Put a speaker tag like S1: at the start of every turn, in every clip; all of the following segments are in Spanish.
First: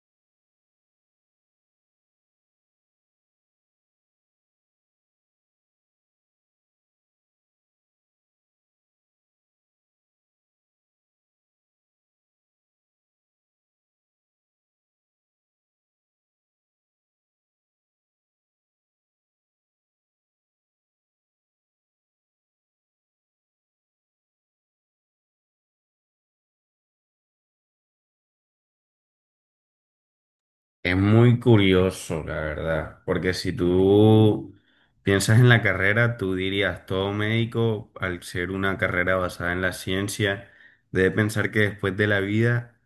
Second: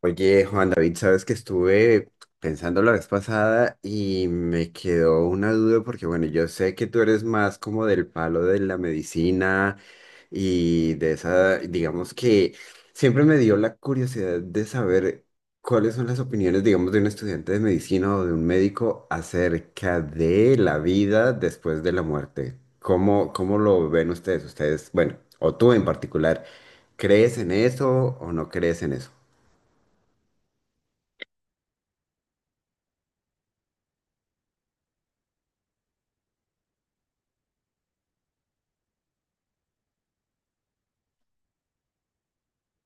S1: Oye, Juan David, sabes que estuve pensando la vez pasada y me quedó una duda porque, bueno, yo sé que tú eres más como del palo de la medicina y de esa, digamos que siempre me dio la curiosidad de saber cuáles son las opiniones, digamos, de un estudiante de medicina o de un médico acerca de la vida después de la muerte. ¿Cómo, cómo lo ven ustedes? Ustedes, bueno, o tú en particular, ¿crees en eso o no crees en eso?
S2: Es muy curioso, la verdad, porque si tú piensas en la carrera, tú dirías, todo médico, al ser una carrera basada en la ciencia, debe pensar que después de la vida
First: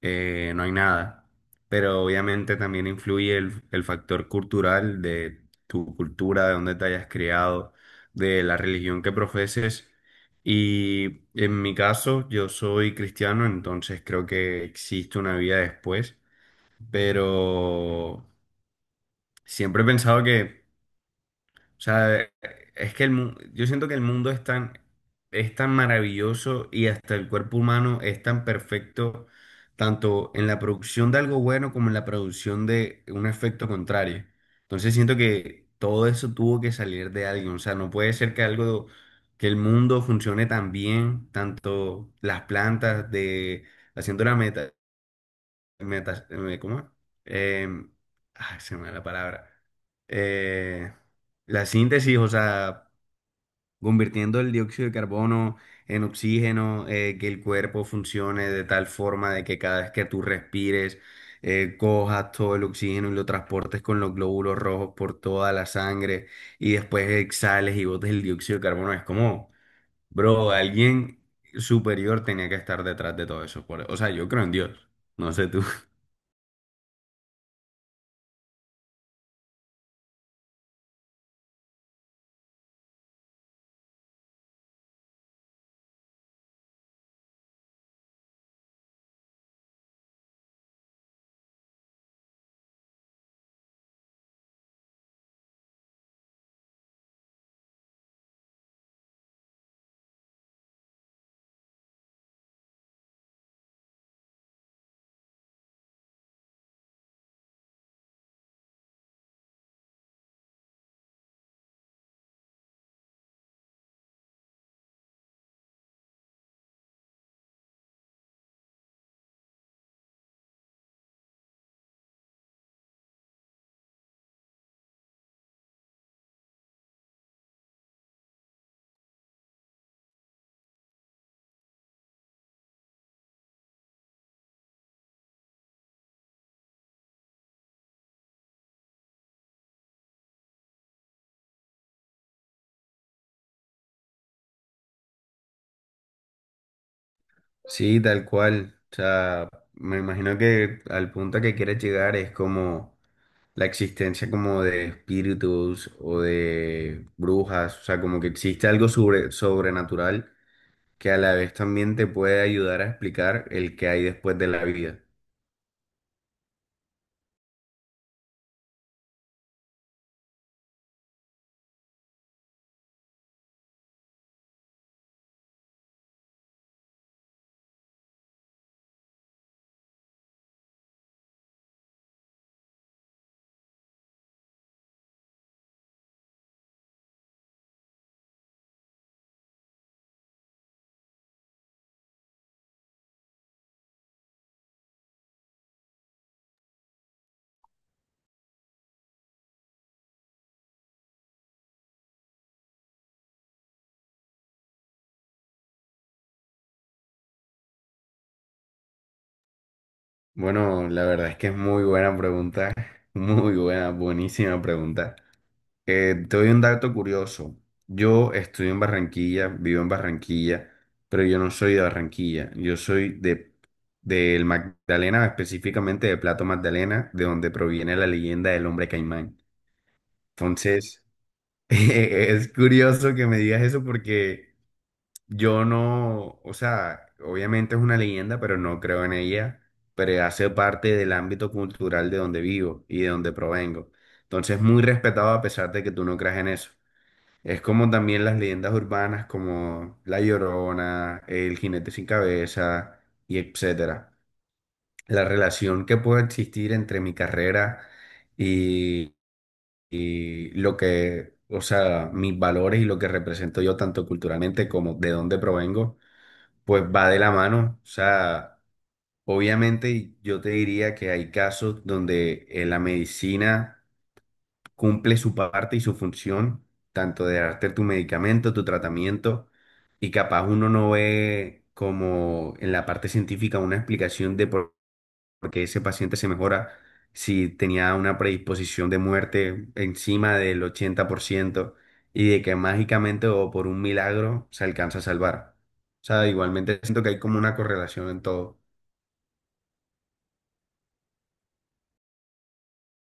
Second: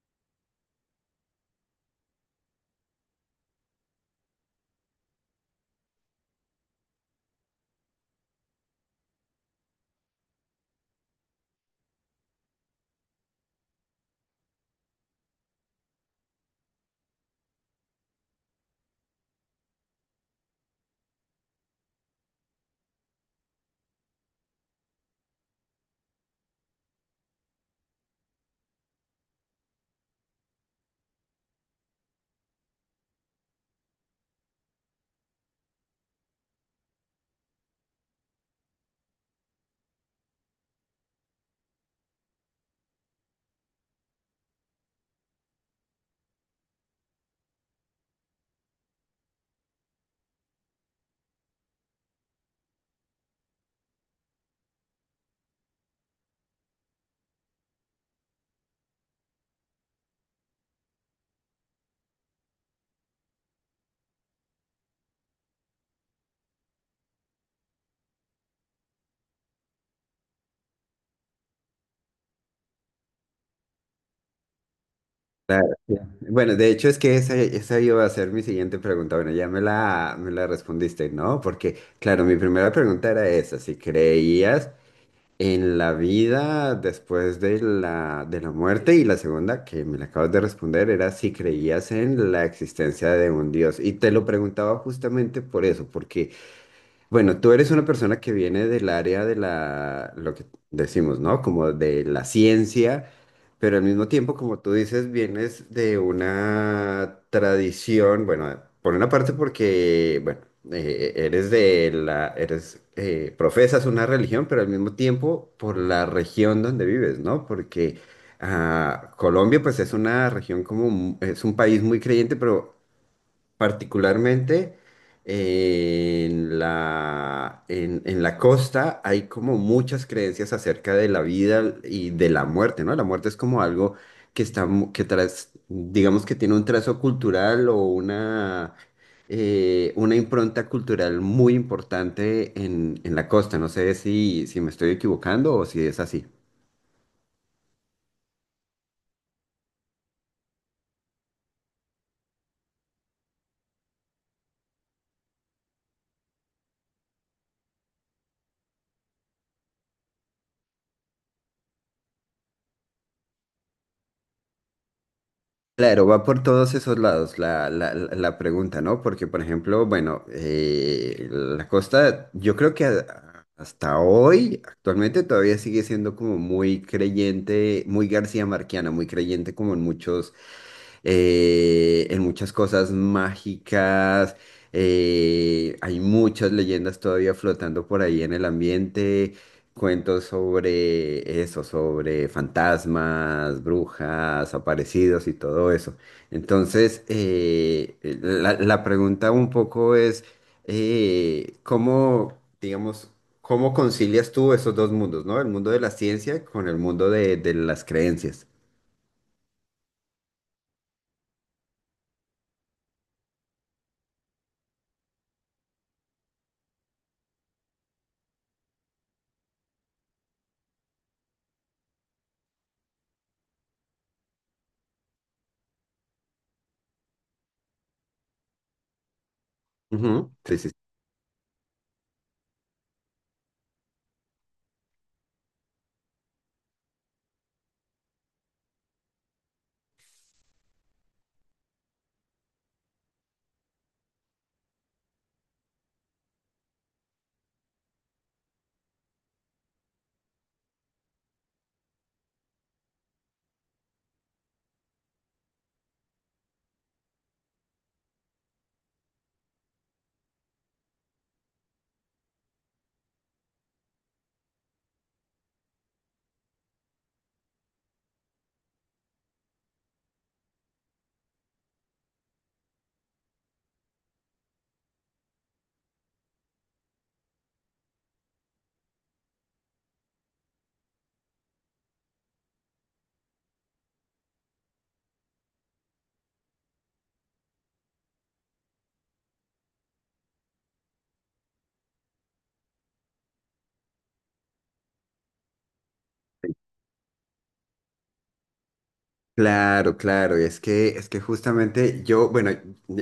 S2: no hay nada, pero obviamente también influye el factor cultural de tu cultura, de dónde te hayas criado, de la religión que profeses. Y en mi caso, yo soy cristiano, entonces creo que existe una vida después, pero siempre he pensado que, o sea, es que yo siento que el mundo es tan maravilloso y hasta el cuerpo humano es tan perfecto, tanto en la producción de algo bueno como en la producción de un efecto contrario. Entonces siento que todo eso tuvo que salir de alguien, o sea, no puede ser que algo, que el mundo funcione tan bien, tanto las plantas de... Haciendo la meta, ¿cómo es? Em, Ay, se me va la palabra. Eh, la síntesis, o sea, convirtiendo el dióxido de carbono en oxígeno, que el cuerpo funcione de tal forma de que cada vez que tú respires, cojas todo el oxígeno y lo transportes con los glóbulos rojos por toda la sangre y después exhales y botes el dióxido de carbono. Es como, bro, alguien superior tenía que estar detrás de todo eso. O sea, yo creo en Dios. No sé tú.
S1: Claro, sí. Bueno, de hecho es que esa iba a ser mi siguiente pregunta. Bueno, ya me la respondiste, ¿no? Porque, claro, mi primera pregunta era esa, si creías en la vida después de la muerte y la segunda que me la acabas de responder era si creías en la existencia de un Dios. Y te lo preguntaba justamente por eso, porque... Bueno, tú eres una persona que viene del área de la, lo que decimos, ¿no? Como de la ciencia, pero al mismo tiempo, como tú dices, vienes de una tradición, bueno, por una parte porque, bueno, eres de la, eres, profesas una religión, pero al mismo tiempo por la región donde vives, ¿no? Porque ah, Colombia, pues es una región como, mu- es un país muy creyente, pero particularmente en la costa hay como muchas creencias acerca de la vida y de la muerte, ¿no? La muerte es como algo que está, mu- que tras, digamos que tiene un trazo cultural o una impronta cultural muy importante en la costa. No sé si, si me estoy equivocando o si es así.
S2: Sí, tal cual. O sea, me imagino que al punto que quieres llegar es como la existencia como de espíritus o de brujas. O sea, como que existe algo sobrenatural que a la vez también te puede ayudar a explicar el que hay después de la vida.
S1: Claro, va por todos esos lados la, la- la- la pregunta, ¿no? Porque, por ejemplo, bueno, la costa, yo creo que a- hasta hoy, actualmente, todavía sigue siendo como muy creyente, muy García Marquiana, muy creyente como en muchos, en muchas cosas mágicas. Hay muchas leyendas todavía flotando por ahí en el ambiente, cuentos sobre eso, sobre fantasmas, brujas, aparecidos y todo eso. Entonces, la, la pregunta un poco es, ¿cómo, digamos, cómo concilias tú esos dos mundos, ¿no? El mundo de la ciencia con el mundo de las creencias.
S2: Bueno, la verdad es que es muy buena pregunta. Muy buena, buenísima pregunta. Te doy un dato curioso. Yo estudio en Barranquilla, vivo en Barranquilla, pero yo no soy de Barranquilla. Yo soy de del Magdalena, específicamente de Plato Magdalena, de donde proviene la leyenda del hombre caimán.
S1: Ujú. Sí, sí.
S2: Entonces, es curioso que me digas eso porque yo no, o sea, obviamente es una leyenda, pero no creo en ella, pero hace parte del ámbito cultural de donde vivo y de donde provengo. Entonces, muy respetado a pesar de que tú no creas en eso. Es como también las leyendas urbanas como La Llorona, El Jinete Sin Cabeza y etcétera. La relación que puede existir entre mi carrera y, y lo que, o sea, mis valores y lo que represento yo tanto culturalmente como de dónde provengo, pues va de la mano. O sea, obviamente yo te diría que hay casos donde la medicina cumple su parte y su función, tanto de darte tu medicamento, tu tratamiento, y capaz uno no ve como en la parte científica una explicación de por qué ese paciente se mejora si tenía una predisposición de muerte encima del 80% y de que mágicamente o por un milagro se alcanza a salvar. O sea, igualmente siento que hay como una correlación en todo.
S1: Claro, claro, y es que justamente yo, bueno,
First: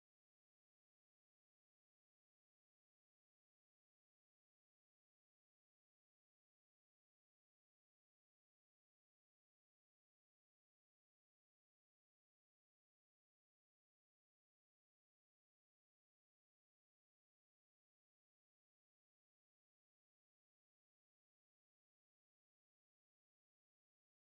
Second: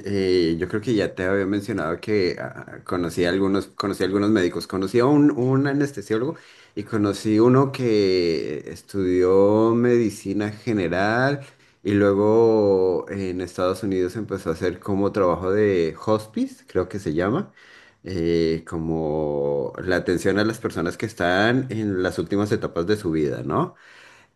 S1: yo creo que ya te había mencionado que ah, ah, conocí a algunos médicos, conocí a un anestesiólogo y conocí uno que estudió medicina general y luego en Estados Unidos empezó a hacer como trabajo de hospice, creo que se llama, como la atención a las personas que están en las últimas etapas de su vida, ¿no?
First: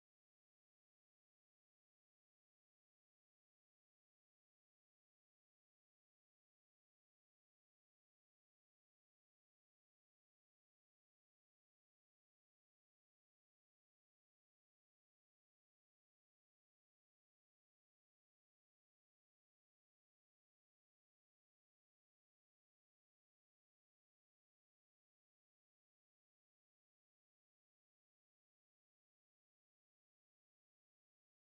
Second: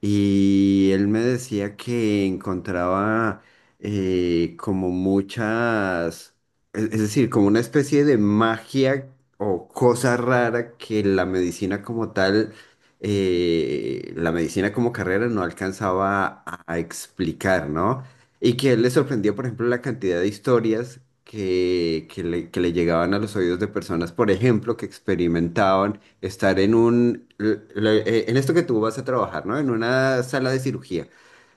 S1: Y él me decía que encontraba como muchas, es decir, como una especie de magia o cosa rara que la medicina como tal, la medicina como carrera no alcanzaba a explicar, ¿no? Y que le sorprendió, por ejemplo, la cantidad de historias que le llegaban a los oídos de personas, por ejemplo, que experimentaban estar en un, l- l- en esto que tú vas a trabajar, ¿no? En una sala de cirugía.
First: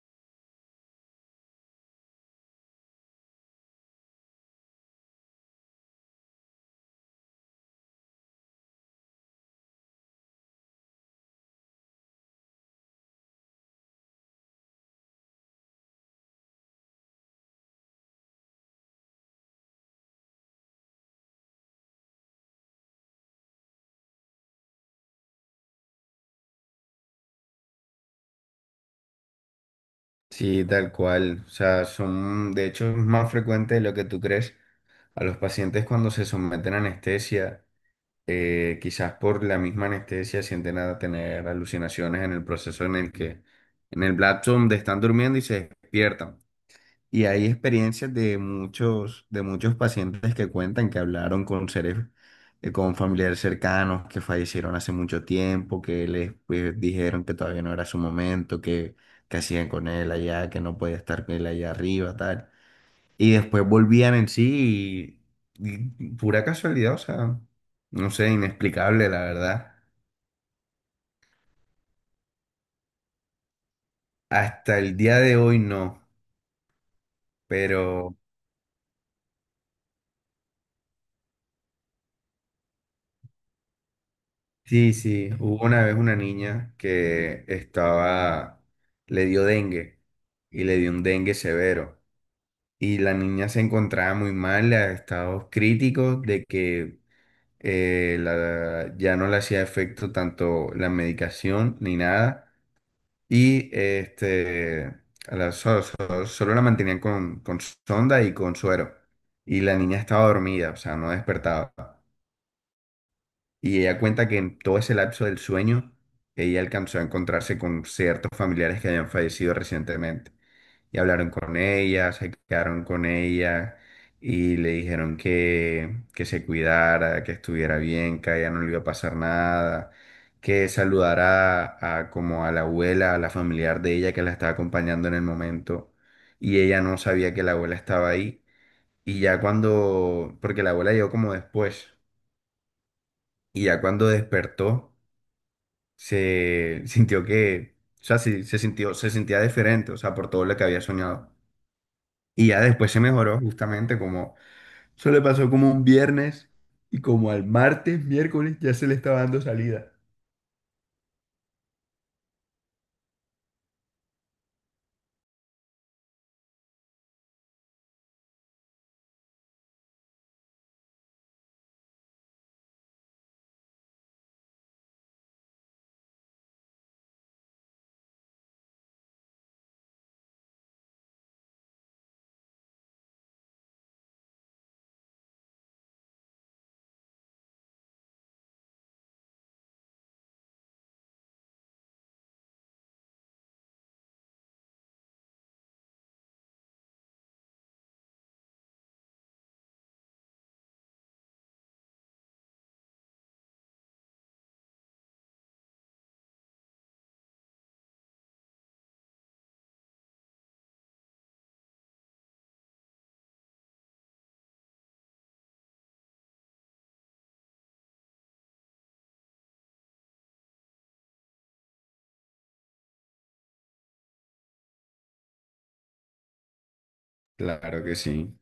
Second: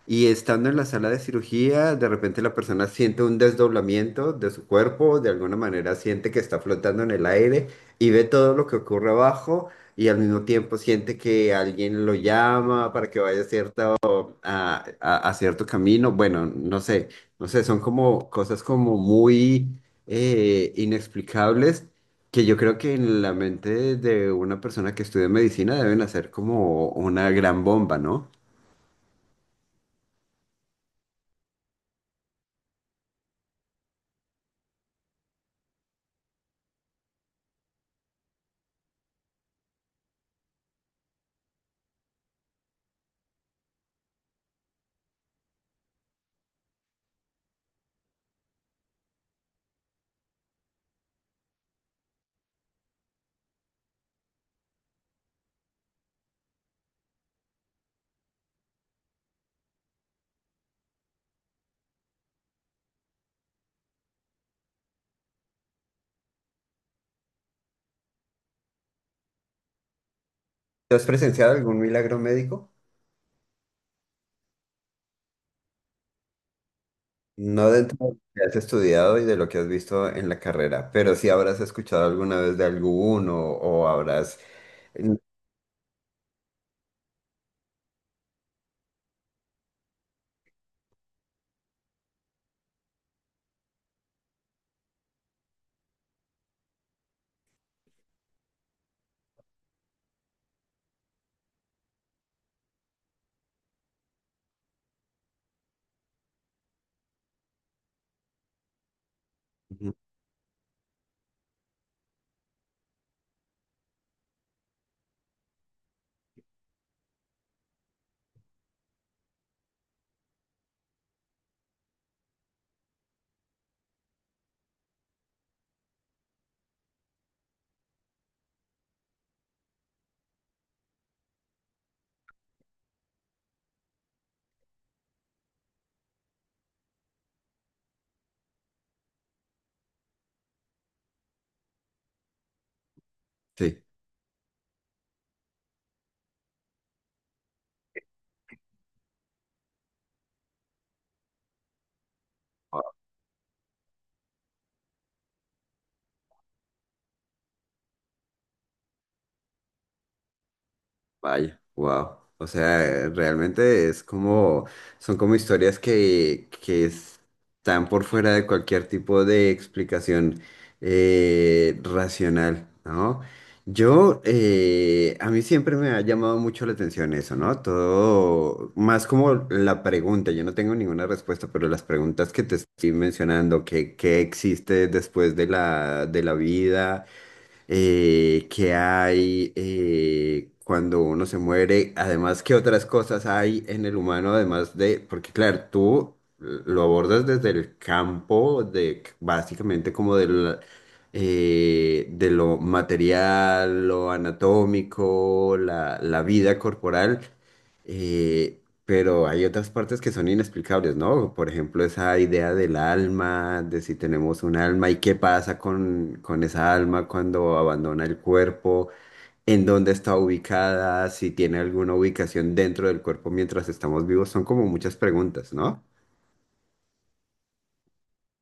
S1: Y estando en la sala de cirugía, de repente la persona siente un desdoblamiento de su cuerpo, de alguna manera siente que está flotando en el aire y ve todo lo que ocurre abajo y al mismo tiempo siente que alguien lo llama para que vaya a cierta a cierto camino. Bueno, no sé, no sé, son como cosas como muy inexplicables, que yo creo que en la mente de una persona que estudia medicina deben hacer como una gran bomba, ¿no?
S2: Sí, tal cual. O sea, son, de hecho, es más frecuente de lo que tú crees. A los pacientes cuando se someten a anestesia, quizás por la misma anestesia sienten a tener alucinaciones en el proceso en el que, en el lapso donde están durmiendo y se despiertan. Y hay experiencias de muchos pacientes que cuentan que hablaron con seres, con familiares cercanos que fallecieron hace mucho tiempo, que les pues, dijeron que todavía no era su momento, que hacían con él allá, que no podía estar con él allá arriba, tal. Y después volvían en sí y pura casualidad, o sea, no sé, inexplicable, la verdad.
S1: ¿Tú has presenciado algún milagro médico?
S2: Hasta el día de hoy no,
S1: No dentro de
S2: pero...
S1: lo que has estudiado y de lo que has visto en la carrera, pero sí habrás escuchado alguna vez de alguno o habrás...
S2: Sí, sí, hubo una vez una niña que estaba, le dio dengue y le dio un dengue severo. Y la niña se encontraba muy mal, a estados críticos de que ya no le hacía efecto tanto la medicación ni nada. Y este, a la- so- so- solo la mantenían con sonda y con suero. Y la
S1: Ujú.
S2: niña estaba dormida, o sea, no despertaba. Y ella cuenta que en todo ese lapso del sueño, ella alcanzó a encontrarse con ciertos familiares que habían fallecido recientemente. Y hablaron con ella, se quedaron con ella y le dijeron que se cuidara, que estuviera bien, que a ella no le iba a pasar nada, que saludara a como a la abuela, a la familiar de ella que la estaba acompañando en el momento. Y ella no sabía que la abuela estaba ahí. Y ya cuando, porque la abuela llegó como después, y ya
S1: Sí.
S2: cuando despertó, se sintió que, o sea, sí, se sintió, se sentía diferente, o sea, por todo lo que había soñado. Y ya después se mejoró justamente como, eso le pasó como un viernes y como al martes, miércoles, ya se le estaba dando salida.
S1: Vaya, wow. O sea, realmente es como, son como historias que están por fuera de cualquier tipo de explicación racional, ¿no? Yo, a mí siempre me ha llamado mucho la atención eso, ¿no? Todo, más como la pregunta, yo no tengo ninguna respuesta, pero las preguntas que te estoy mencionando, que, ¿qué existe después de la vida? ¿Qué hay cuando uno se muere? Además, ¿qué otras cosas hay en el humano, además de, porque claro, tú lo abordas desde el campo de básicamente como del, de lo material, lo anatómico, la vida corporal. eh, pero hay otras partes que son inexplicables, ¿no? Por ejemplo, esa idea del alma, de si tenemos un alma y qué pasa con esa alma cuando abandona el cuerpo, en dónde está ubicada, si tiene alguna ubicación dentro del cuerpo mientras estamos vivos, son como muchas preguntas, ¿no?
S2: Claro que sí,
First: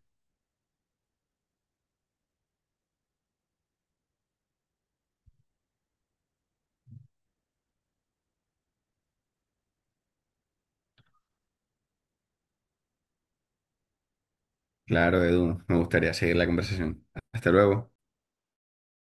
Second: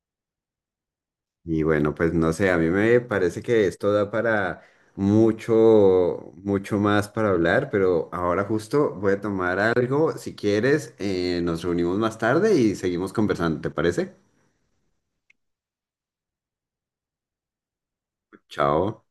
S1: Y bueno, pues no sé, a mí me parece que esto da para mucho, mucho más para hablar, pero ahora justo voy a tomar algo. Si quieres, nos reunimos más tarde y seguimos conversando, ¿te parece?
S2: claro, Edu, me gustaría seguir la conversación. Hasta luego.
S1: Chao.